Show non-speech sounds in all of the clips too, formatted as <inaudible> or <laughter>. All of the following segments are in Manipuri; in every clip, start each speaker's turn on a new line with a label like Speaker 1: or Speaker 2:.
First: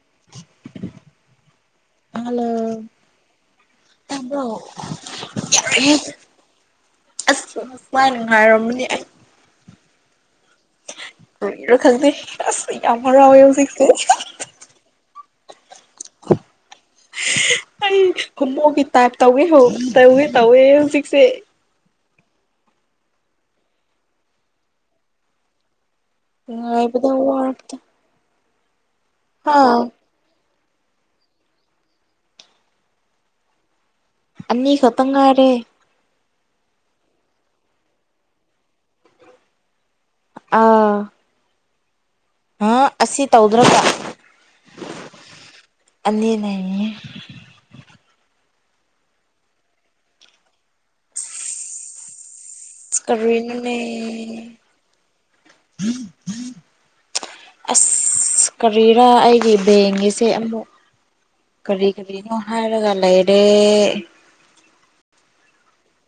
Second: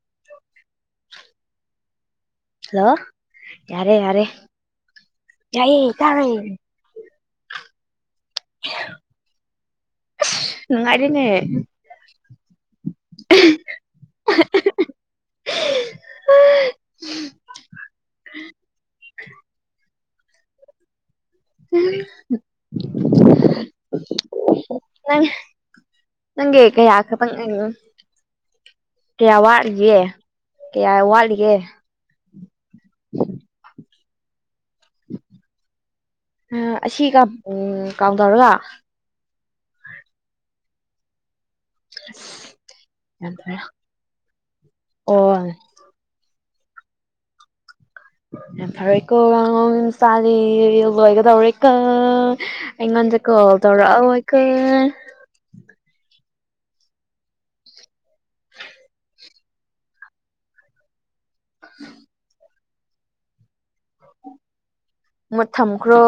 Speaker 1: <inaudible>
Speaker 2: <inaudible> ꯍꯜꯂꯣ ꯌꯥꯔꯦ ꯌꯥꯔꯦ
Speaker 1: ꯇꯥꯕ꯭ꯔꯣ
Speaker 2: ꯌꯥꯔꯦ
Speaker 1: ꯑꯦ
Speaker 2: ꯇꯥꯔꯦ
Speaker 1: ꯑꯁ ꯃꯥ ꯅꯨꯡꯉꯥꯏꯔꯝꯃꯥꯅꯦ ꯑꯩ
Speaker 2: ꯅꯨꯡꯉꯥꯏꯔꯦꯅꯦ
Speaker 1: ꯀꯔꯤꯔ ꯈꯪꯗꯦ ꯑꯁ ꯌꯥꯝ ꯍꯥꯔꯥꯎꯋꯦ ꯍꯧꯖꯤꯛꯁꯦ
Speaker 2: <unintelligible>
Speaker 1: ꯑꯩ ꯍꯣꯃꯣꯒꯤ ꯇꯥꯏꯞ ꯇꯧꯋꯦ ꯇꯧꯒꯦ ꯇꯧꯋꯦ ꯍꯧꯖꯤꯛꯁꯦ
Speaker 2: <unintelligible> ꯅꯪꯒꯤ ꯀꯌꯥ
Speaker 1: ꯉꯥꯏꯕꯗ
Speaker 2: ꯈꯇꯪ
Speaker 1: ꯋꯥꯔꯕꯗ
Speaker 2: <unintelligible> ꯀꯌꯥ
Speaker 1: ꯍꯥ
Speaker 2: ꯋꯥꯠꯂꯤꯒꯦ ꯀꯌꯥ ꯋꯥꯠꯂꯤꯒꯦ <inaudible>
Speaker 1: ꯑꯅꯤ ꯈꯛꯇꯪ ꯉꯥꯢꯔꯦ
Speaker 2: ꯑꯥ ꯑꯁꯤꯒ ꯎꯝ ꯀꯥꯎꯟ ꯇꯧꯔꯒ
Speaker 1: ꯑꯥ ꯑꯥ ꯑꯁꯤ
Speaker 2: ꯌꯥꯝ ꯐꯔꯦ
Speaker 1: ꯇꯧꯗ꯭ꯔꯒ
Speaker 2: ꯑꯣ
Speaker 1: ꯑꯅꯤꯅꯦ
Speaker 2: ꯌꯥꯝ ꯐꯔꯦꯀꯣ ꯃꯤ ꯃꯥꯆꯥꯗꯤ ꯂꯣꯏꯒꯗꯧꯔꯦꯀꯣ ꯑꯩꯉꯣꯟꯗ ꯀꯣꯜ
Speaker 1: ꯀꯔꯤꯅꯣꯅꯦ
Speaker 2: ꯇꯧꯔꯛꯑꯥꯔꯣꯢ ꯀꯣ
Speaker 1: <inaudible> ꯑꯁ ꯀꯔꯤꯔꯥ ꯑꯩꯒꯤ ꯕꯦꯡꯒꯤꯁꯦ ꯑꯃꯨꯛ ꯀꯔꯤ ꯀꯔꯤꯅꯣ ꯍꯥꯏꯔꯒ ꯂꯩꯔꯦ
Speaker 2: ꯃꯨꯠ ꯊꯝꯈ꯭ꯔꯣ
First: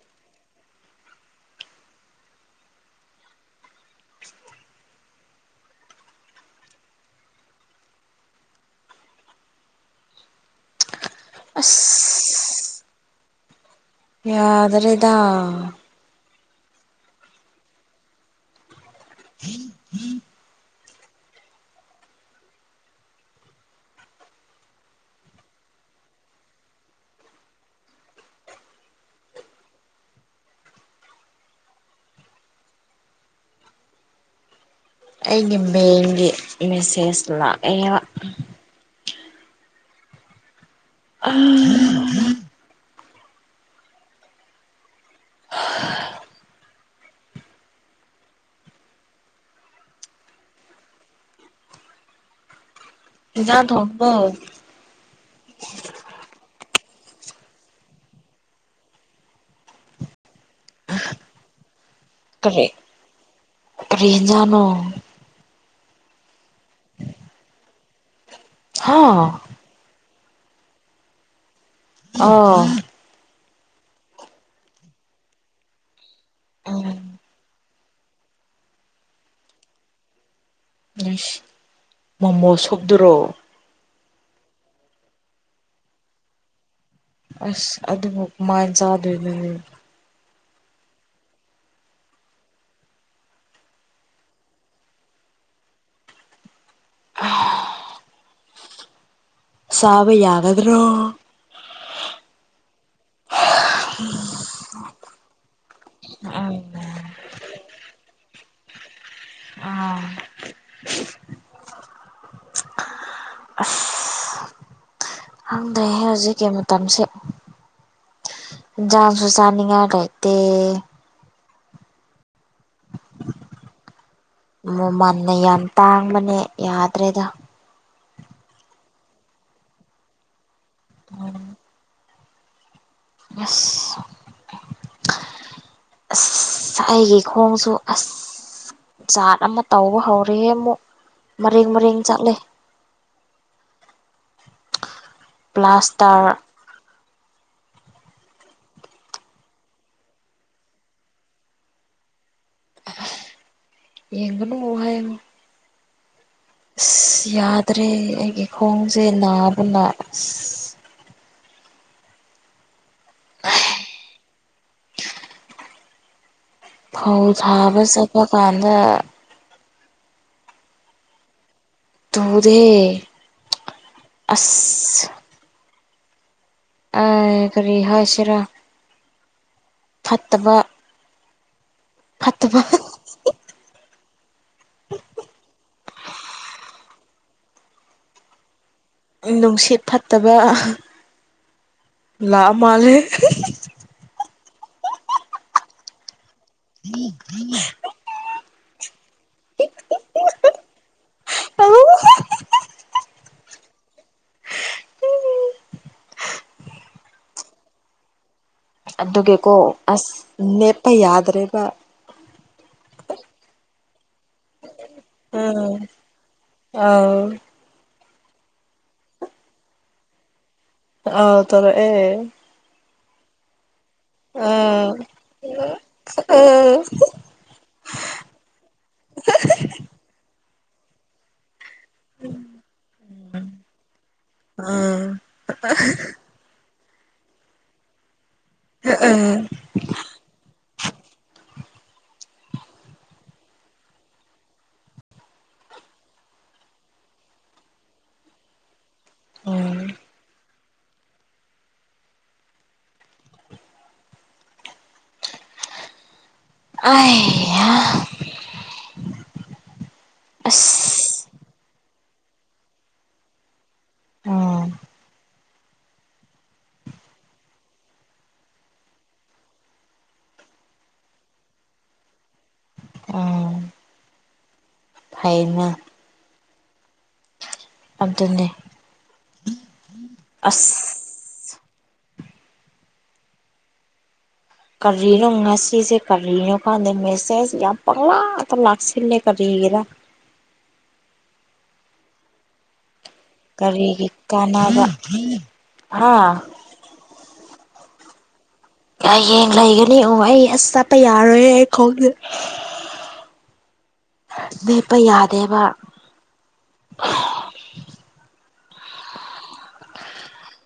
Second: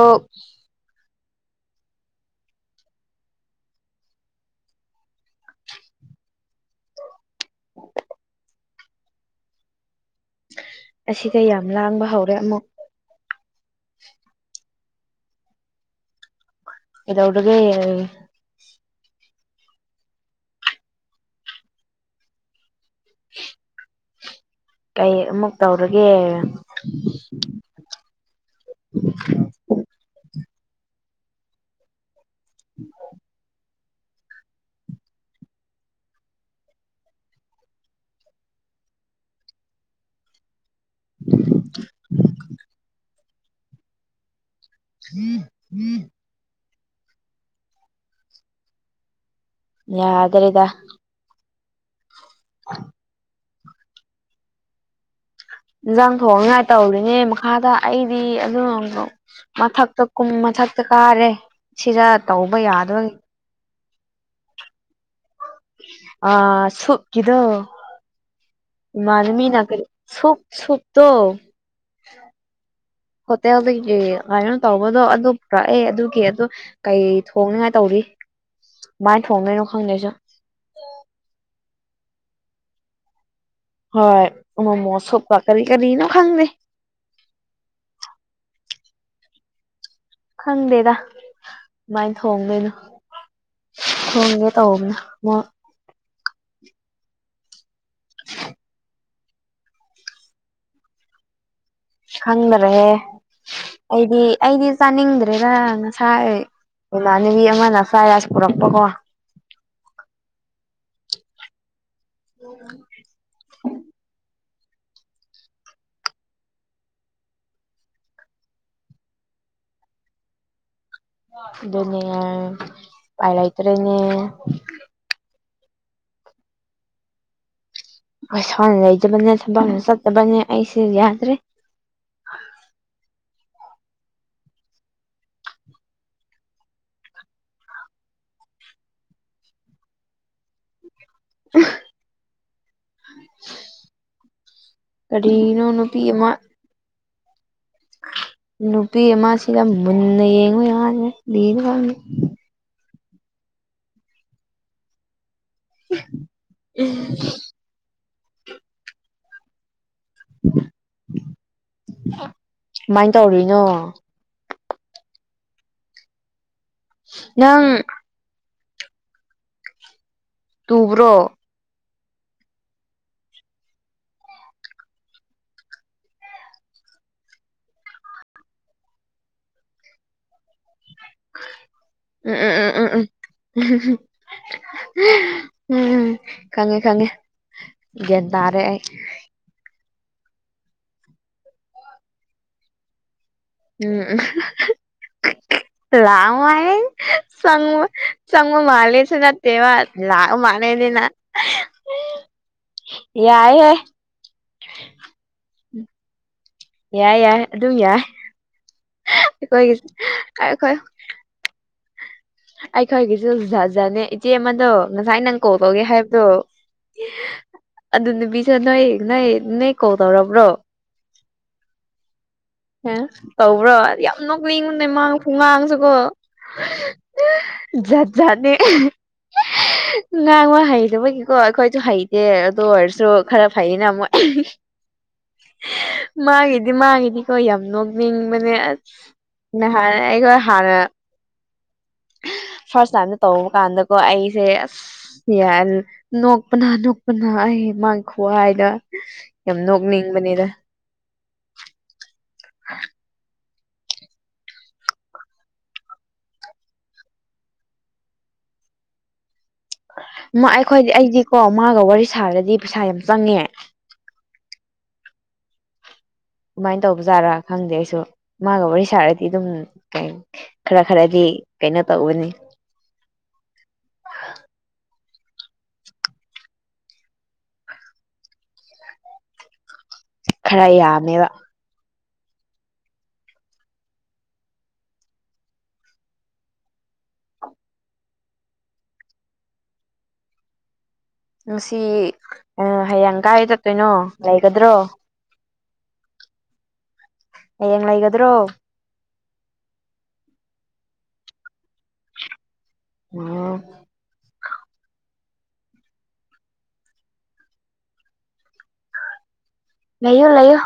Speaker 2: ꯑꯁꯤꯒꯥ ꯌꯥꯝ ꯂꯥꯡꯕ ꯍꯧꯔꯦ ꯑꯃꯨꯛ
Speaker 1: ꯑꯁ ꯌꯥꯗꯔꯦꯗꯥ
Speaker 2: ꯀꯩꯗꯧꯔꯒꯦ
Speaker 1: <inaudible>
Speaker 2: <inaudible> ꯀꯩ ꯑꯃꯨꯛ ꯇꯧꯔꯒꯦ ꯢꯕꯣꯛ
Speaker 1: ꯑꯩꯒꯤ ꯃꯦꯜꯒꯤ ꯃꯦꯁꯦꯖ ꯂꯥꯛꯑꯦꯕ ꯑꯥ
Speaker 2: <inaudible> <inaudible> ꯌꯥꯗ꯭ꯔꯦꯗ <inaudible>
Speaker 1: ꯢꯟꯁꯥꯡ ꯇꯣꯡꯉꯥꯕꯣ
Speaker 2: ꯏꯟꯖꯥꯡ ꯊꯣꯡꯅꯉꯥꯏ ꯇꯧꯔꯤꯅꯦ ꯃꯈꯥꯗ ꯑꯩꯗꯤ ꯑꯗꯨꯉꯝꯗꯣ ꯃꯊꯛꯇꯥ ꯀꯨꯝ ꯃꯊꯛꯇꯥ ꯀꯥꯔꯦ ꯁꯤꯔꯥ ꯇꯧꯕ
Speaker 1: ꯀꯔꯤ
Speaker 2: ꯌꯥꯗꯕꯒꯤ
Speaker 1: ꯀꯔꯤ ꯍꯤꯟꯖꯥꯡꯅꯣ
Speaker 2: ꯑ ꯁꯨꯞ ꯀꯤꯗꯣ
Speaker 1: ꯍꯥ
Speaker 2: ꯃꯥꯜꯃꯤꯅ ꯀꯔꯤ ꯁꯨꯞ ꯁꯨꯞꯇꯣ
Speaker 1: ꯑꯣ
Speaker 2: ꯍꯣꯇꯦꯜꯗꯒꯤ ꯀꯩꯅꯣ ꯇꯧꯕꯗꯣ ꯑꯗꯨ ꯄꯨꯔꯛꯑꯦ ꯑꯗꯨꯒꯤ ꯑꯗꯨ
Speaker 1: ꯎꯝ
Speaker 2: ꯀꯩ ꯊꯣꯡꯅꯤꯡꯉꯥꯏ ꯇꯧꯔꯤ ꯀꯃꯥꯏ ꯊꯣꯡꯗꯣꯏꯅꯣ ꯈꯪꯗꯦ ꯑꯩꯁꯨ
Speaker 1: ꯏꯁ ꯃꯣꯃꯣ ꯁꯨꯄꯇꯨꯔꯣ
Speaker 2: ꯍꯣꯏ ꯃꯣꯃꯣ ꯁꯨꯞꯀꯥ ꯀꯔꯤ ꯀꯥꯔꯤꯅꯣ ꯈꯡꯗꯦ
Speaker 1: ꯑꯁ ꯑꯗꯨꯕꯨ ꯁꯃꯥꯏꯟ ꯆꯥꯗꯣꯏꯅꯣꯅꯦ
Speaker 2: ꯈꯪꯗꯦꯗ ꯀꯃꯥꯏ ꯊꯣꯡꯗꯣꯏꯅꯣ ꯊꯣꯡꯒꯦ ꯇꯧꯕꯅꯦ ꯃꯥ
Speaker 1: <unintelligible> ꯆꯥꯕ ꯌꯥꯒꯗ꯭ꯔꯣ
Speaker 2: ꯈꯪꯗꯔꯍꯦ ꯑꯩꯗꯤ ꯑꯩꯗꯤ ꯆꯥꯅꯤꯡꯗ꯭ꯔꯦꯗ ꯉꯁꯥꯏ
Speaker 1: ꯎꯝ ꯎꯝ
Speaker 2: ꯏꯃꯥꯅꯕꯤ ꯑꯃꯅ ꯐꯔꯥꯏꯔꯥꯏꯁ ꯄꯨꯔꯛꯄ ꯀꯣ
Speaker 1: ꯑꯥ
Speaker 2: <unintelligible>
Speaker 1: ꯈꯪꯗꯦꯍꯦ ꯍꯧꯖꯤꯛꯀꯤ ꯃꯇꯝꯁꯦ ꯍꯤꯟꯖꯥꯡꯁꯨ ꯆꯥꯅꯤꯉꯥꯏ ꯂꯩꯇꯦ
Speaker 2: ꯑꯗꯨꯅꯤ ꯌꯥ ꯄꯥꯏꯂꯩꯇ꯭ꯔꯦꯅꯦ
Speaker 1: ꯃꯃꯟꯅ ꯌꯥꯝ ꯇꯥꯡꯕꯅꯦ ꯌꯥꯗ꯭ꯔꯦꯗ
Speaker 2: ꯄꯩꯁꯥ ꯂꯩꯇꯕꯅꯦ ꯊꯕꯛꯅ ꯆꯠꯇꯕꯅꯦ ꯑꯩꯁ ꯌꯥꯗ꯭ꯔꯦ
Speaker 1: ꯌꯦꯁ ꯑꯁ ꯑꯩꯒꯤ ꯈꯣꯡꯁꯨ ꯑꯁ ꯖꯥꯠ ꯑꯃ ꯇꯧꯕ ꯍꯧꯔꯤꯌꯦ ꯑꯃꯨꯛ ꯃꯔꯦꯡ ꯃꯔꯦꯡ ꯆꯠꯂꯦ
Speaker 2: ꯀꯔꯤꯅꯣ ꯅꯨꯄꯤ ꯑꯃꯥ
Speaker 1: ꯄ꯭ꯂꯥꯁꯇꯔ
Speaker 2: ꯅꯨꯄꯤ ꯑꯃꯁꯤꯗ ꯃꯨꯟꯅ ꯌꯦꯡꯕꯩ ꯌꯥꯅꯦ
Speaker 1: ꯌꯦꯡꯒꯅꯨ ꯍꯥꯏꯕ
Speaker 2: <unintelligible>
Speaker 1: ꯑꯁ ꯌꯥꯗ꯭ꯔꯦ ꯑꯩꯒꯤ ꯈꯣꯡꯁꯦ ꯅꯥꯕꯅ
Speaker 2: ꯀꯃꯥꯏꯟ ꯇꯧꯔꯤꯅꯣ
Speaker 1: ꯐꯧ
Speaker 2: ꯅꯪ
Speaker 1: ꯊꯥꯕ ꯆꯠꯄ ꯀꯥꯟꯗ
Speaker 2: ꯇꯨꯕ꯭ꯔꯣ
Speaker 1: ꯇꯨꯗꯦ ꯑꯁ ꯑ ꯀꯔꯤ ꯍꯥꯏꯁꯤꯔꯥ ꯐꯠꯇꯕ
Speaker 2: ꯎꯝ
Speaker 1: ꯐꯠꯇꯕ
Speaker 2: ꯎꯝ ꯎꯝ ꯎꯝ ꯎꯝ <unintelligible> ꯎꯝ ꯈꯪꯉꯦ ꯈꯪꯉꯦ ꯒ꯭ꯌꯟ ꯇꯔꯦ ꯑꯩ
Speaker 1: ꯅꯨꯡꯁꯤꯠ ꯐꯠꯇꯕ ꯂꯥꯛꯑ ꯃꯥꯜꯂꯦ
Speaker 2: ꯎꯝ ꯂꯥꯛꯑ ꯃꯥꯜꯂꯦ ꯆꯪꯉꯣꯏ ꯆꯡꯕ ꯃꯥꯂꯦꯁꯨ ꯅꯇꯦꯕꯥ ꯂꯥꯛꯑꯃꯥꯂꯦꯅꯤꯅ ꯌꯥꯏꯑꯦ ꯌꯥꯢꯑꯦ ꯌꯥꯏ ꯌꯥꯏ ꯑꯗꯨ ꯌꯥꯏ
Speaker 1: ꯑꯗꯨꯒꯤꯀꯣ
Speaker 2: ꯑꯩꯈꯣꯏꯒꯤꯁꯨ
Speaker 1: ꯑꯁ
Speaker 2: ꯑꯩꯈꯣꯏ
Speaker 1: ꯂꯦꯞꯄ ꯌꯥꯗ꯭ꯔꯦꯕ
Speaker 2: ꯑꯩꯈꯣꯏꯒꯤꯁꯨ ꯖꯠ ꯖꯠꯅꯦ ꯏꯆꯦ ꯑꯃꯗꯣ ꯉꯁꯥꯏ ꯅꯪ
Speaker 1: ꯎꯝ
Speaker 2: ꯀꯣꯜꯇꯧꯒꯦ ꯍꯥꯏꯕꯗꯣ
Speaker 1: ꯑꯥꯎ
Speaker 2: ꯑꯗꯨ ꯅꯨꯄꯤꯁꯨ ꯅꯣꯏ ꯅꯣꯏ ꯅꯣꯏ ꯀꯣꯜ ꯇꯧꯔꯕ꯭ꯔꯣ
Speaker 1: ꯑꯥꯎ ꯇꯧꯔꯛꯑꯦ
Speaker 2: ꯑꯦ ꯇꯧꯕ꯭ꯔꯣ ꯌꯥꯝ ꯅꯣꯛꯅꯤꯡꯕꯅꯦ
Speaker 1: ꯑꯥ
Speaker 2: ꯃꯥ ꯈꯨꯉꯥꯡꯁꯨꯀꯣ
Speaker 1: ꯑꯥ
Speaker 2: ꯖꯥꯠ ꯖꯥꯠꯅꯦ ꯉꯥꯡꯕ ꯍꯩꯔꯕꯒꯤ ꯀꯣ ꯑꯩꯈꯣꯏꯁꯨ ꯍꯩ ꯑꯦ ꯑꯗꯨ ꯑꯣꯏꯔꯁꯨ ꯈꯔ ꯐꯩꯌꯦꯅ ꯃꯣꯏ ꯃꯥꯒꯤ ꯗꯤ ꯃꯥꯥꯡꯉꯤꯗꯤꯀꯣ ꯌꯥꯝ ꯅꯣꯛꯅꯤꯡꯕꯅꯦ ꯑꯁ ꯅꯍꯥꯟ ꯑꯩꯒ ꯍꯥꯟꯅ ꯐꯥꯔꯁ ꯇꯥꯏꯝꯗ ꯇꯧꯕ ꯀꯥꯟꯗꯀꯣ ꯑꯩꯁꯦ ꯑꯁ ꯌꯥ ꯅꯣꯛꯄꯅ ꯅꯣꯛꯄꯅ ꯑꯩ ꯃꯥꯒꯤ ꯈꯨ ꯍꯥꯏꯗ ꯌꯥꯝ ꯅꯣꯛꯅꯤꯡꯕꯅꯤꯗ
Speaker 1: <unintelligible>
Speaker 2: ꯃ ꯑꯩꯈꯣꯏꯗꯤ
Speaker 1: ꯑꯁ
Speaker 2: ꯑꯩꯗꯤꯀꯣ ꯃꯥꯒ ꯋꯥꯔꯤ ꯁꯥꯔꯗꯤ ꯄꯩꯁꯥ ꯌꯥꯝ ꯆꯪꯉꯦ
Speaker 1: ꯑꯣ
Speaker 2: ꯑꯗꯨꯃꯥꯏꯅ ꯇꯧꯕꯖꯥꯠꯔꯥ ꯈꯪꯗꯦ ꯑꯩꯁꯨ ꯃꯥꯒ ꯋꯥꯔꯤ ꯁꯥꯔꯗꯤ ꯑꯗꯨꯝ ꯀꯩ ꯈꯔ ꯈꯔꯗꯤ ꯀꯩꯅꯣ ꯇꯧꯕꯅꯤ
Speaker 1: <unintelligible> ꯐꯩꯌꯦꯅ ꯑꯗꯨꯅꯦ
Speaker 2: ꯈꯔ
Speaker 1: ꯑꯁ
Speaker 2: ꯌꯝꯃꯦꯕ
Speaker 1: ꯀꯔꯤꯅꯣ ꯉꯁꯤꯁꯦ ꯀꯔꯤꯅꯣ ꯈꯪꯗꯦ ꯃꯦꯁꯦꯁ ꯌꯥꯝ ꯄꯪꯂꯥꯛꯇ ꯂꯥꯛꯁꯤꯜꯂꯦ ꯀꯔꯤꯒꯤꯔꯥ
Speaker 2: ꯉꯁꯤ ꯍꯌꯦꯡ ꯀꯥꯏꯗ ꯆꯠꯇꯣꯏꯅꯣ
Speaker 1: ꯀꯔꯤꯒꯤ
Speaker 2: ꯂꯩꯒꯗ꯭ꯔꯣ
Speaker 1: <unintelligible> ꯍꯥ
Speaker 2: ꯍꯌꯦꯡ ꯂꯩꯒꯗ꯭ꯔꯣ
Speaker 1: ꯍꯌꯦꯡ ꯂꯩꯒꯅꯤ ꯎ ꯑꯩ ꯑꯁ ꯆꯠꯄ ꯌꯥꯔꯣꯏ ꯑꯩ ꯈꯣꯡꯁꯦ
Speaker 2: <unintelligible>
Speaker 1: ꯂꯦꯞꯄ ꯌꯥꯗꯦꯕ
Speaker 2: ꯂꯩꯌꯣ ꯂꯩꯌꯣ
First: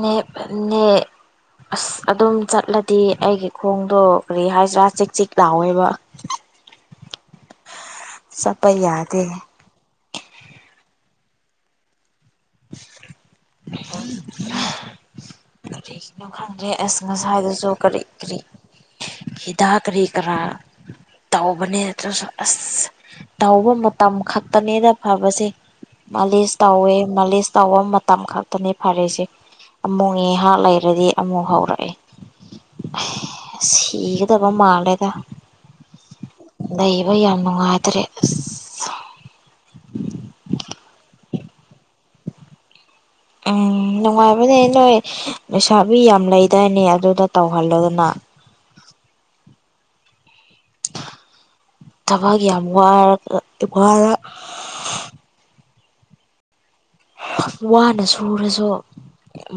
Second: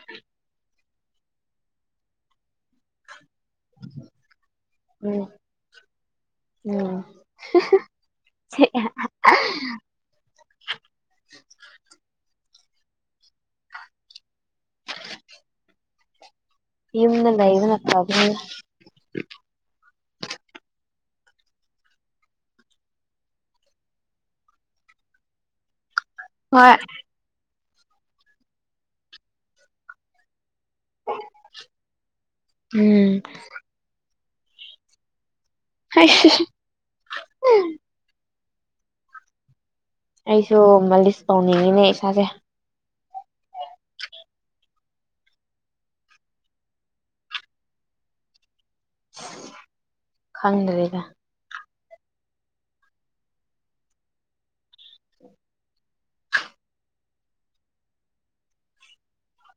Speaker 1: ꯅꯦꯞꯄꯅꯦ ꯑꯁ ꯑꯗꯨꯝ ꯆꯠꯂꯗꯤ ꯑꯩꯒꯤ ꯈꯣꯡꯗꯣ ꯀꯔꯤ ꯍꯥꯏꯁꯤꯔꯥ ꯆꯤꯛ
Speaker 2: ꯎꯝ
Speaker 1: ꯆꯤꯛ ꯂꯥꯎꯋꯦꯕ
Speaker 2: ꯎꯝ
Speaker 1: ꯆꯠꯄ ꯌꯥꯗꯦ
Speaker 2: <unintelligible>
Speaker 1: <unintelligible> ꯀꯔꯤꯒꯤꯅꯣ ꯈꯪꯗ꯭ꯔꯦ ꯑꯁ
Speaker 2: ꯌꯨꯝꯗ
Speaker 1: ꯉꯁꯥꯏꯗꯨꯁꯨ
Speaker 2: ꯂꯩꯕꯅ
Speaker 1: ꯀꯔꯤ
Speaker 2: ꯐꯕꯅꯤ
Speaker 1: ꯀꯔꯤ ꯍꯤꯗꯥꯛ ꯀꯔꯤ ꯀꯔꯥ ꯇꯧꯕꯅꯦ ꯑꯗꯨꯁꯨ ꯑꯁ ꯇꯧꯕ ꯃꯇꯝ ꯈꯛꯇꯅꯦꯗ ꯐꯕꯁꯦ ꯃꯥꯂꯤꯁ
Speaker 2: ꯍꯣꯏ
Speaker 1: ꯇꯧꯋꯦ ꯃꯥꯂꯤꯁ ꯇꯧꯕ ꯃꯇꯝ ꯈꯛꯇꯅꯤ ꯐꯔꯤꯁꯦ ꯑꯃꯨꯛ ꯉꯤꯍꯥꯛ ꯂꯩ ꯔꯗꯤ ꯑꯃꯨꯛ ꯍꯧꯔꯛꯑꯦ
Speaker 2: ꯎꯝ
Speaker 1: ꯁꯤꯒꯗꯕ ꯃꯥꯜꯂꯦꯗ
Speaker 2: <unintelligible>
Speaker 1: ꯂꯩꯕ ꯌꯥꯝ ꯅꯨꯡꯉꯥꯏꯇ꯭ꯔꯦ ꯑꯁ
Speaker 2: ꯑꯩꯁꯨ ꯃꯥꯂꯤꯁ ꯇꯧꯅꯤꯡꯉꯤꯅꯦ ꯏꯁꯥꯁꯦ
Speaker 1: ꯎꯝ ꯅꯨꯡꯉꯥꯏꯕꯅꯦ ꯅꯣꯏ ꯂꯩꯩꯁꯥꯕꯤ ꯌꯥꯝ ꯂꯩꯗꯥꯢꯅꯦ ꯑꯗꯨꯗ ꯇꯧꯍꯜꯂꯣꯗꯅ
Speaker 2: ꯈꯪꯗ꯭ꯔꯦꯗ
Speaker 1: ꯊꯕꯛ ꯌꯥꯝ ꯋꯔꯒ ꯋꯥꯔꯦ ꯋꯥꯅ ꯁꯨꯔꯁꯨ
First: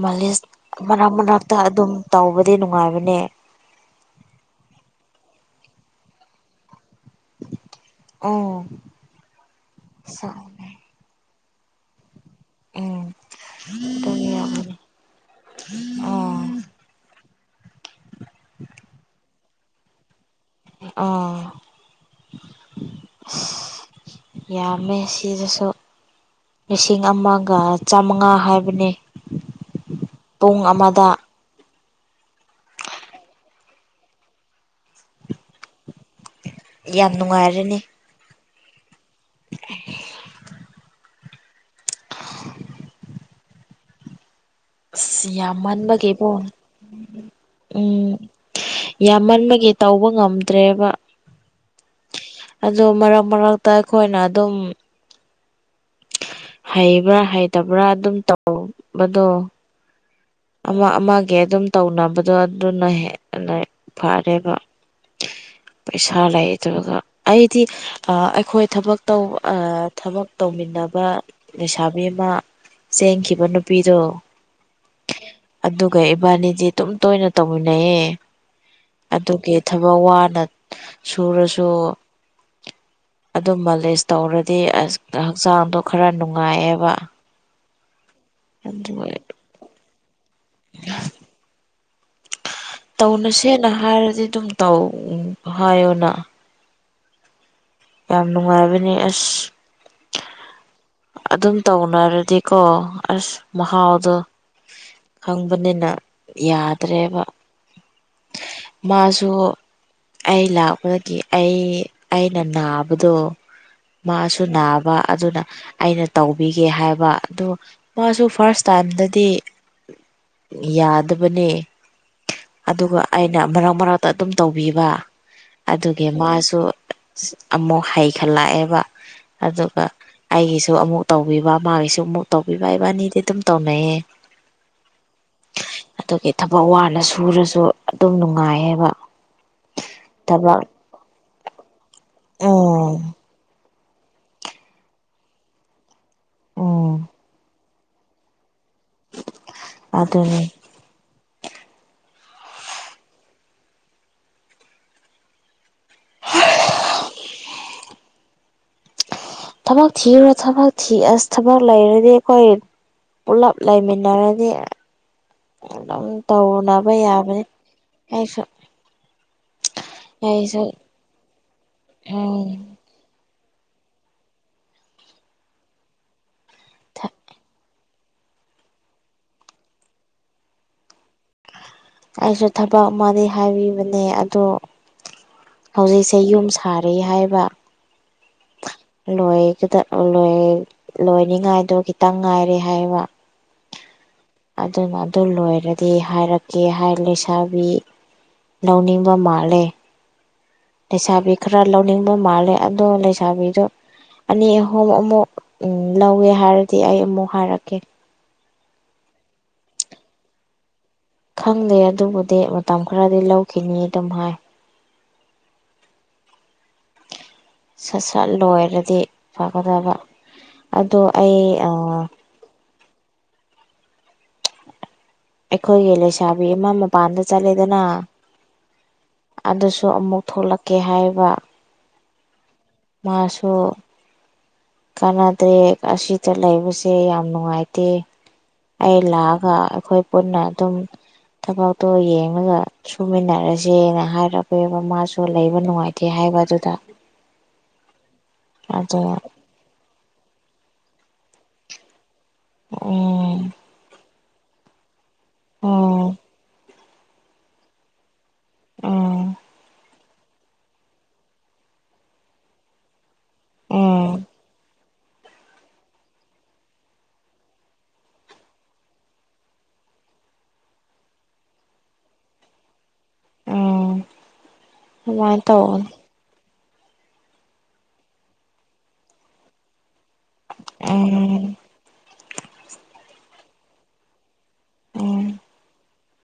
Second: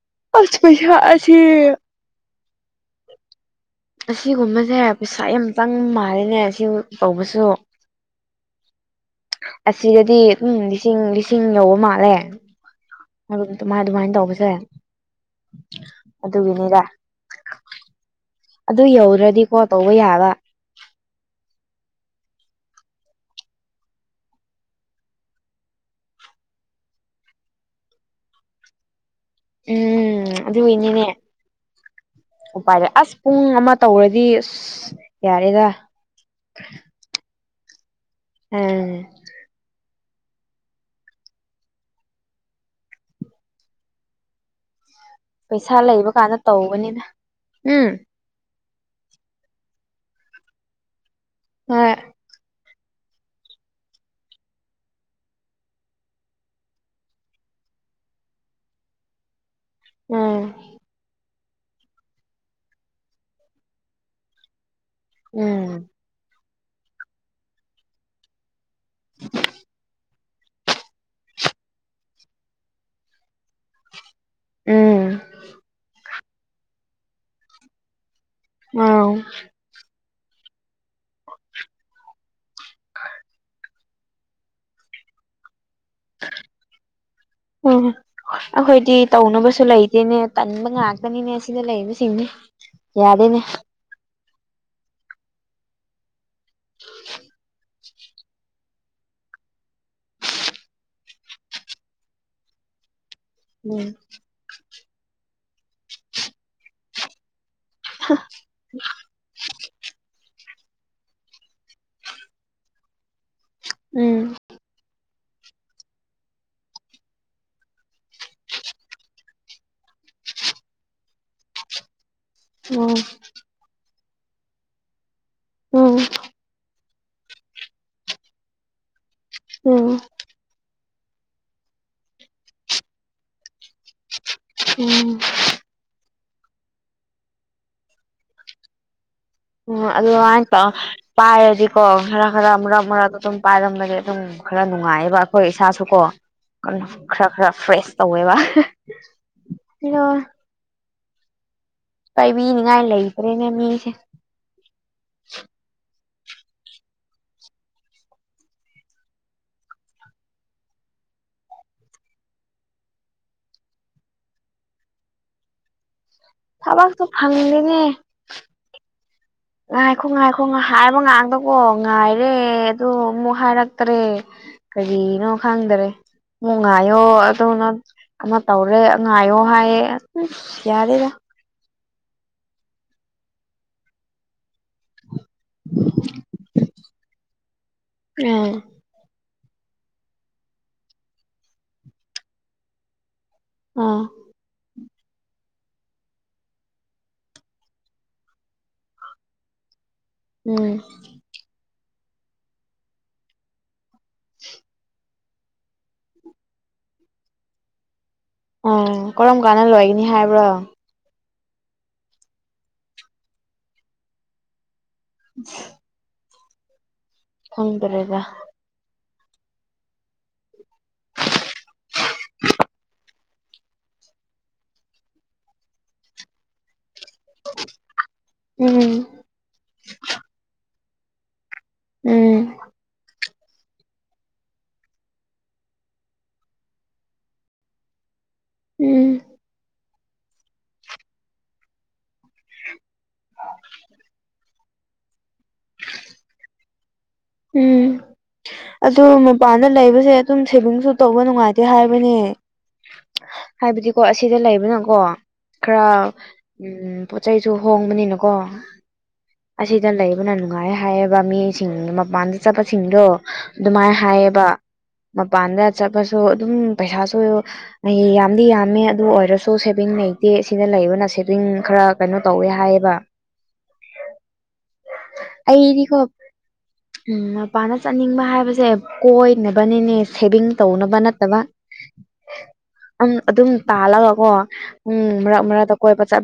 Speaker 1: ꯃꯥꯂꯤꯁ
Speaker 2: ꯑꯁ ꯄꯩꯁꯥ
Speaker 1: ꯃꯔꯥꯛ
Speaker 2: ꯑꯁꯤ
Speaker 1: ꯃꯔꯥꯛꯇ ꯑꯗꯨꯝ ꯇꯧꯕꯗꯤ ꯅꯨꯡꯉꯥꯏꯕꯅꯦ
Speaker 2: ꯑꯁꯤꯒꯨꯝꯕꯁꯦ ꯄꯩꯁꯥ ꯌꯥꯝ ꯆꯪ ꯃꯥꯜꯂꯤꯅꯦ ꯑꯁꯤ ꯇꯧꯕꯁꯨ
Speaker 1: ꯑꯣ
Speaker 2: ꯑꯁꯤꯗꯗꯤ ꯎꯝ ꯂꯤꯁꯤꯡ ꯂꯤꯁꯤꯡ ꯂꯧꯕ ꯃꯥꯜꯂꯦ
Speaker 1: ꯑꯗꯨꯒꯤ
Speaker 2: ꯍꯥꯢꯕ ꯑꯗꯨꯃꯥꯏ ꯑꯗꯨꯃꯥꯢ ꯇꯧꯕꯁꯦ
Speaker 1: ꯑꯣꯏꯔꯝꯒꯅꯤ ꯑꯥ
Speaker 2: ꯑꯗꯨꯒꯤꯅꯦꯗ ꯑꯗꯨ ꯌꯧꯗ꯭ꯔꯗꯤꯀꯣ ꯇꯧꯕ ꯌꯥꯕ
Speaker 1: ꯑꯥ ꯁꯤ ꯌꯥꯝꯃꯦ ꯁꯤꯗꯁꯨ ꯂꯤꯁꯤꯡ ꯑꯃꯒ ꯆꯥꯃꯉꯥ ꯍꯥꯏꯕꯅꯦ
Speaker 2: ꯎꯝ
Speaker 1: ꯄꯨꯡ
Speaker 2: ꯑꯗꯨꯒꯤꯅꯤꯅꯦ
Speaker 1: ꯑꯃꯗ
Speaker 2: ꯎꯄꯥꯏꯔꯦ ꯑꯁ ꯄꯨꯡ ꯑꯃ ꯇꯧꯔꯗꯤ ꯑꯁ ꯌꯥꯔꯦꯗ
Speaker 1: ꯌꯥꯝ ꯅꯨꯡꯉꯥꯏꯔꯅꯤ
Speaker 2: ꯎꯝ
Speaker 1: <unintelligible> ꯑꯁ ꯌꯥꯝ
Speaker 2: ꯄꯩꯁꯥ ꯂꯩꯕ
Speaker 1: ꯃꯟꯕꯒꯤꯀꯣ
Speaker 2: ꯀꯥꯟꯗ ꯇꯧꯕꯅꯤꯅ
Speaker 1: ꯎꯝ ꯌꯥꯝꯃꯟꯕꯒꯤ ꯇꯧꯕ ꯉꯝꯗ꯭ꯔꯦꯕ
Speaker 2: ꯍꯣꯏ
Speaker 1: ꯑꯗꯨ ꯃꯔꯛ ꯃꯔꯛꯇ ꯑꯩꯈꯣꯏꯅ ꯑꯗꯨꯝ ꯍꯩꯕ꯭ꯔꯥ ꯍꯩꯇꯕ꯭ꯔꯥ ꯑꯗꯨꯝ ꯇꯧꯕꯗꯣ
Speaker 2: ꯎꯝ
Speaker 1: ꯑꯃ ꯑꯃꯒꯤ ꯑꯗꯨꯝ ꯇꯧꯅꯕꯗꯣ ꯑꯗꯨꯅ ꯍꯦꯟꯅ ꯐꯔꯦꯕ
Speaker 2: ꯎꯝ
Speaker 1: ꯄꯩꯁꯥ ꯂꯩꯇ꯭ꯔꯒ ꯑꯩꯗꯤ ꯑ ꯑꯩꯈꯣꯏ ꯊꯕꯛ ꯇꯧ ꯑ ꯊꯕꯛ ꯇꯧꯃꯤꯟꯅꯕ ꯂꯩꯁꯥꯕꯤ ꯑꯃ ꯆꯦꯟꯈꯤꯕ ꯅꯨꯄꯤꯗꯣ
Speaker 2: ꯎꯝ
Speaker 1: ꯑꯗꯨꯒ ꯏꯕꯥꯅꯤꯗꯤ ꯑꯗꯨꯝ ꯇꯣꯏꯅ ꯇꯧꯃꯤꯟꯅꯩꯌꯦ
Speaker 2: ꯑꯥꯎ
Speaker 1: ꯑꯗꯨꯒꯤ ꯊꯕꯛ ꯋꯥꯅ ꯁꯨꯔꯁꯨ ꯑꯗꯨꯝꯕ ꯃꯥꯂꯤꯁ ꯇꯧꯔꯗꯤ ꯑꯁ ꯍꯛꯆꯥꯡꯗꯣ ꯈꯔ ꯅꯨꯡꯉꯥꯏꯑꯦꯕ
Speaker 2: ꯎꯝ ꯑꯩꯈꯣꯏꯗꯤ ꯇꯧꯅꯕꯁꯨ ꯂꯩꯇꯦꯅꯦ ꯇꯟꯕ ꯉꯥꯛꯇꯅꯤꯅꯦ ꯑꯁꯤꯗ ꯂꯩꯕꯁꯤꯡꯁꯦ
Speaker 1: ꯇꯧꯅꯁꯦꯅ ꯍꯥꯏꯔꯗꯤ ꯑꯗꯨꯝ ꯇꯧ ꯍꯥꯏꯌꯣꯅ
Speaker 2: <inaudible>
Speaker 1: ꯌꯥꯝ ꯅꯨꯡꯉꯥꯏꯕꯅꯦ ꯑꯁ ꯑꯗꯨꯝ ꯇꯧꯅꯔꯗꯤꯀꯣ ꯑꯁ
Speaker 2: ꯎꯝ
Speaker 1: ꯃꯍꯥꯎꯗꯣ ꯈꯪꯕꯅꯤꯅ ꯌꯥꯗ꯭ꯔꯦꯕ
Speaker 2: <unintelligible>
Speaker 1: ꯗꯣ ꯑꯩ ꯂꯥꯛꯄꯗꯒꯤ ꯑꯩ ꯑꯩꯅ ꯅꯥꯕꯗꯣ
Speaker 2: ꯎꯝ
Speaker 1: ꯃꯥꯁꯨ ꯅꯥꯕ ꯑꯗꯨꯅ ꯑꯩꯅ ꯇꯧꯕꯤꯒꯦ ꯍꯥꯏꯕ ꯑꯗꯨ ꯃꯥꯁꯨ ꯐꯥꯔꯁ ꯇꯥꯏꯝꯗꯗꯤ ꯌꯥꯗꯕꯅꯦ ꯑꯗꯨꯒ
Speaker 2: ꯎꯝ
Speaker 1: ꯑꯩꯅ ꯃꯔꯛ ꯃꯔꯛꯇ ꯑꯗꯨꯝ ꯇꯧꯕꯤꯕ
Speaker 2: ꯎꯝ
Speaker 1: ꯑꯗꯨꯒꯤ ꯃꯥꯁꯨ ꯑꯃꯨꯛ ꯍꯩꯈꯠꯂꯛꯑꯦꯕ ꯑꯗꯨꯒ
Speaker 2: ꯎꯝ
Speaker 1: ꯑꯩꯒꯤꯁꯨ ꯗꯨ ꯑꯃꯨꯛ ꯇꯧꯕꯤꯕ ꯃꯥꯒꯤꯁꯨ ꯑꯃꯨꯛ ꯇꯧꯕꯤꯕ ꯏꯕꯥꯅꯤꯗꯤ ꯑꯗꯨꯝ ꯇꯧꯅꯩꯌꯦ
Speaker 2: ꯎꯝ
Speaker 1: ꯑꯗꯨꯒꯤ ꯊꯕꯛ ꯋꯥꯅ ꯁꯨꯔꯁꯨ ꯑꯗꯨꯝ ꯅꯨꯡꯉꯥꯏꯌꯦꯕ
Speaker 2: ꯎꯝ ꯑꯗꯨꯃꯥꯏ
Speaker 1: ꯊꯕꯛ
Speaker 2: ꯇꯧ ꯄꯥꯏꯔꯗꯤꯀꯣ ꯈꯔ ꯈꯔ ꯃꯔꯛ
Speaker 1: ꯎꯝ
Speaker 2: ꯃꯔꯛꯇ ꯑꯗꯨꯝ ꯄꯥꯏꯔꯝꯕꯅ ꯑꯗꯨꯝ ꯈꯔ ꯅꯨꯡꯉꯥꯏꯑꯦꯕ ꯑꯩꯈꯣꯏ ꯏꯁꯥꯁꯨꯀꯣ ꯀꯪ
Speaker 1: ꯎꯝ
Speaker 2: ꯈꯔ ꯈꯔ ꯐ꯭ꯔꯦꯁ ꯇꯧꯋꯦꯕ <unintelligible>
Speaker 1: ꯑꯗꯨꯅꯤ
Speaker 2: ꯄꯥꯏꯕꯤꯅꯤꯉꯥꯏ ꯂꯩꯕ꯭ꯔꯦꯅꯦ ꯃꯤꯁꯦ
Speaker 1: <unintelligible> ꯊꯕꯛ ꯊꯤꯔꯣ ꯊꯕꯛ ꯊꯤ ꯑꯁ ꯊꯕꯛ ꯂꯩꯔꯗꯤ ꯑꯩꯈꯣꯏ ꯄꯨꯜꯂꯞ ꯂꯩꯥꯏꯃꯤꯟꯅꯔꯅꯤ <unintelligible> ꯇꯧꯅꯕ
Speaker 2: ꯊꯕꯛꯁꯨ
Speaker 1: ꯌꯥꯕꯅꯤ
Speaker 2: ꯐꯪꯗꯦꯅꯦ
Speaker 1: ꯑꯩꯁꯨ
Speaker 2: ꯉꯥꯏꯈꯣ ꯉꯥꯏꯈꯣ
Speaker 1: ꯑꯩꯁꯨ
Speaker 2: ꯉꯥꯏꯕ ꯉꯥꯛꯗꯀꯣ ꯉꯥꯏꯔꯦ
Speaker 1: ꯎꯝ
Speaker 2: ꯑꯗꯣ ꯑꯃꯨꯛ ꯍꯥꯏꯔꯛꯇ꯭ꯔꯦ ꯀꯔꯤꯅꯣ ꯈꯪꯗꯔꯦ ꯉꯥꯏꯌꯣ ꯑꯗꯨꯅ ꯑꯃ ꯇꯧꯔꯦ ꯉꯥꯏꯌꯣ ꯍꯥꯏꯌꯦ ꯍꯝ ꯌꯥꯔꯦꯗ
Speaker 1: ꯑꯩꯁꯨ ꯊꯕꯛ ꯑꯃꯅꯤ ꯍꯥꯏꯕꯤꯕꯅꯦ ꯑꯗꯣ ꯍꯧꯖꯤꯛꯁꯦ ꯌꯨꯝ ꯁꯥ ꯔꯤ ꯍꯥꯏꯕ
Speaker 2: ꯎꯝ
Speaker 1: ꯂꯣꯏꯒꯗ ꯂꯣꯏ ꯂꯣꯏꯅꯤꯉꯥꯏꯗꯣ ꯈꯤꯇꯪ ꯉꯥꯏꯔꯦ ꯍꯥꯏꯌꯦꯕ
Speaker 2: ꯑꯥ
Speaker 1: ꯑꯗꯨꯅ ꯑꯗꯨ ꯂꯣꯏꯔꯗꯤ ꯍꯥꯏꯔꯛꯀꯦ ꯍꯥꯏ ꯂꯩꯁꯥꯕꯤ ꯂꯧꯅꯤꯡꯕ ꯃꯥꯜꯂꯦ
Speaker 2: ꯎꯝ
Speaker 1: ꯂꯩꯁꯥꯕꯤ ꯈꯔ ꯂꯧꯅꯤꯡꯕ ꯃꯥꯜꯂꯦ ꯑꯗꯣ ꯂꯩꯁꯥꯕꯤꯗꯣ ꯑꯅꯤ ꯑꯍꯨꯝ ꯑꯃꯨꯛ ꯂꯧꯋꯦ ꯍꯥꯏꯔꯗꯤ ꯑꯩ ꯑꯃꯨꯛ ꯍꯥꯏꯔꯛꯀꯦ
Speaker 2: ꯑꯣ ꯀꯔꯝ ꯀꯥꯟꯗ ꯂꯣꯏꯒꯅꯤ ꯍꯥꯏꯕ꯭ꯔꯣ
Speaker 1: ꯈꯪꯗꯦ ꯑꯗꯨꯕꯨꯗꯤ ꯃꯇꯝ ꯈꯔꯗꯤ ꯂꯧꯈꯤꯅꯤ ꯑꯗꯨꯝ ꯍꯥꯏ
Speaker 2: <inaudible>
Speaker 1: ꯁꯠ
Speaker 2: ꯈꯪꯗ꯭ꯔꯦꯗ
Speaker 1: ꯁꯠ ꯂꯣꯏꯔꯗꯤ ꯐꯒꯗꯕ ꯑꯗꯣ ꯑꯩ ꯑꯥ ꯑꯩꯈꯣꯏꯒꯤ ꯂꯩꯁꯥꯕꯤ ꯑꯃ ꯃꯄꯥꯟꯗ ꯆꯠꯂꯦꯗꯅ
Speaker 2: ꯎꯝ
Speaker 1: ꯑꯗꯨꯁꯨ ꯑꯃꯨꯛ ꯊꯣꯛꯂꯛꯀꯦ ꯍꯥꯏꯌꯦꯕ
Speaker 2: ꯎꯝ
Speaker 1: ꯃꯥꯁꯨ ꯀꯥꯟꯅꯗ꯭ꯔꯦ ꯑꯁꯤꯗ ꯂꯩꯕꯁꯦ ꯌꯥꯝ ꯅꯨꯡꯉꯥꯏꯇꯦ ꯑꯩ
Speaker 2: ꯎꯝ
Speaker 1: ꯂꯥꯛ ꯒ ꯑꯈꯣꯏ ꯄꯨꯟꯅ ꯑꯗꯨꯝ ꯊꯕꯛꯇꯣ ꯌꯦꯡꯂꯒ ꯁꯨꯃꯤꯟꯅꯔꯖꯦꯅ ꯍꯥꯏꯔꯛꯄꯦꯕ ꯃꯥꯁꯨ ꯂꯩꯕ ꯅꯨꯡꯉꯥꯏꯇꯦ ꯍꯥꯏꯕ ꯑꯗꯨꯗ
Speaker 2: ꯎꯝ ꯑꯗꯨ ꯃꯄꯥꯟꯗ ꯂꯩꯕꯁꯦ ꯑꯗꯨꯝ ꯁꯦꯚꯤꯡꯁꯨ ꯇꯧꯕ ꯅꯨꯡꯉꯥꯏꯇꯦ ꯍꯥꯏꯕꯅꯦ
Speaker 1: ꯎꯝ
Speaker 2: ꯍꯥꯏꯕꯗꯤꯀꯣ ꯑꯁꯤꯗ ꯂꯩꯕꯅꯀꯣ ꯈꯔ
Speaker 1: ꯎꯝ
Speaker 2: ꯎꯝ ꯄꯣꯠ ꯆꯩꯁꯨ ꯍꯣꯡꯕꯅꯤꯅꯀꯣ
Speaker 1: ꯎꯝ
Speaker 2: ꯑꯁꯤ ꯗ ꯂꯩꯕꯅ ꯅꯨꯡꯉꯥꯏꯌꯦ ꯍꯥꯏꯌꯦꯕ ꯃꯤꯁꯤꯡ ꯃꯄꯥꯟꯗ ꯆꯠꯄꯁꯤꯡꯗꯣ ꯑꯗꯨꯃꯥꯏ
Speaker 1: ꯎꯝ
Speaker 2: ꯍꯥꯏꯌꯦꯕ ꯃꯄꯥꯟꯗ ꯆꯠꯄꯁꯨ ꯑꯗꯨꯝ ꯄꯩꯁꯥꯁꯨ ꯑꯩ ꯌꯥꯝꯗꯤ ꯌꯥꯝꯃꯦ ꯑꯗꯨ ꯑꯣꯏꯔꯁꯨ ꯁꯦꯚꯤꯡ ꯂꯩꯇꯦ ꯁꯤꯗ ꯂꯩꯕꯅ ꯁꯦꯚꯤꯡ ꯈꯔ ꯀꯩꯅꯣ ꯇꯧꯋꯦ ꯍꯥꯏꯌꯦꯕ
Speaker 1: ꯑꯣ
Speaker 2: ꯑꯩꯗꯤꯀꯣ ꯎꯝ ꯃꯄꯥꯟꯗ ꯆꯠꯅꯤꯡꯕ ꯍꯥꯏꯕꯁꯦ ꯀꯣꯏꯅꯕꯅꯤꯅꯦ ꯁꯦꯚꯤꯡ ꯇꯧꯅꯕ ꯅꯠꯇꯕ
Speaker 1: ꯎꯝ
Speaker 2: ꯑꯝ ꯑꯗꯨꯝ ꯇꯥꯜꯂꯒꯀꯣ ꯎꯝ ꯃꯔꯛ ꯃꯔꯛꯇ ꯀꯣꯏꯕ ꯆꯠ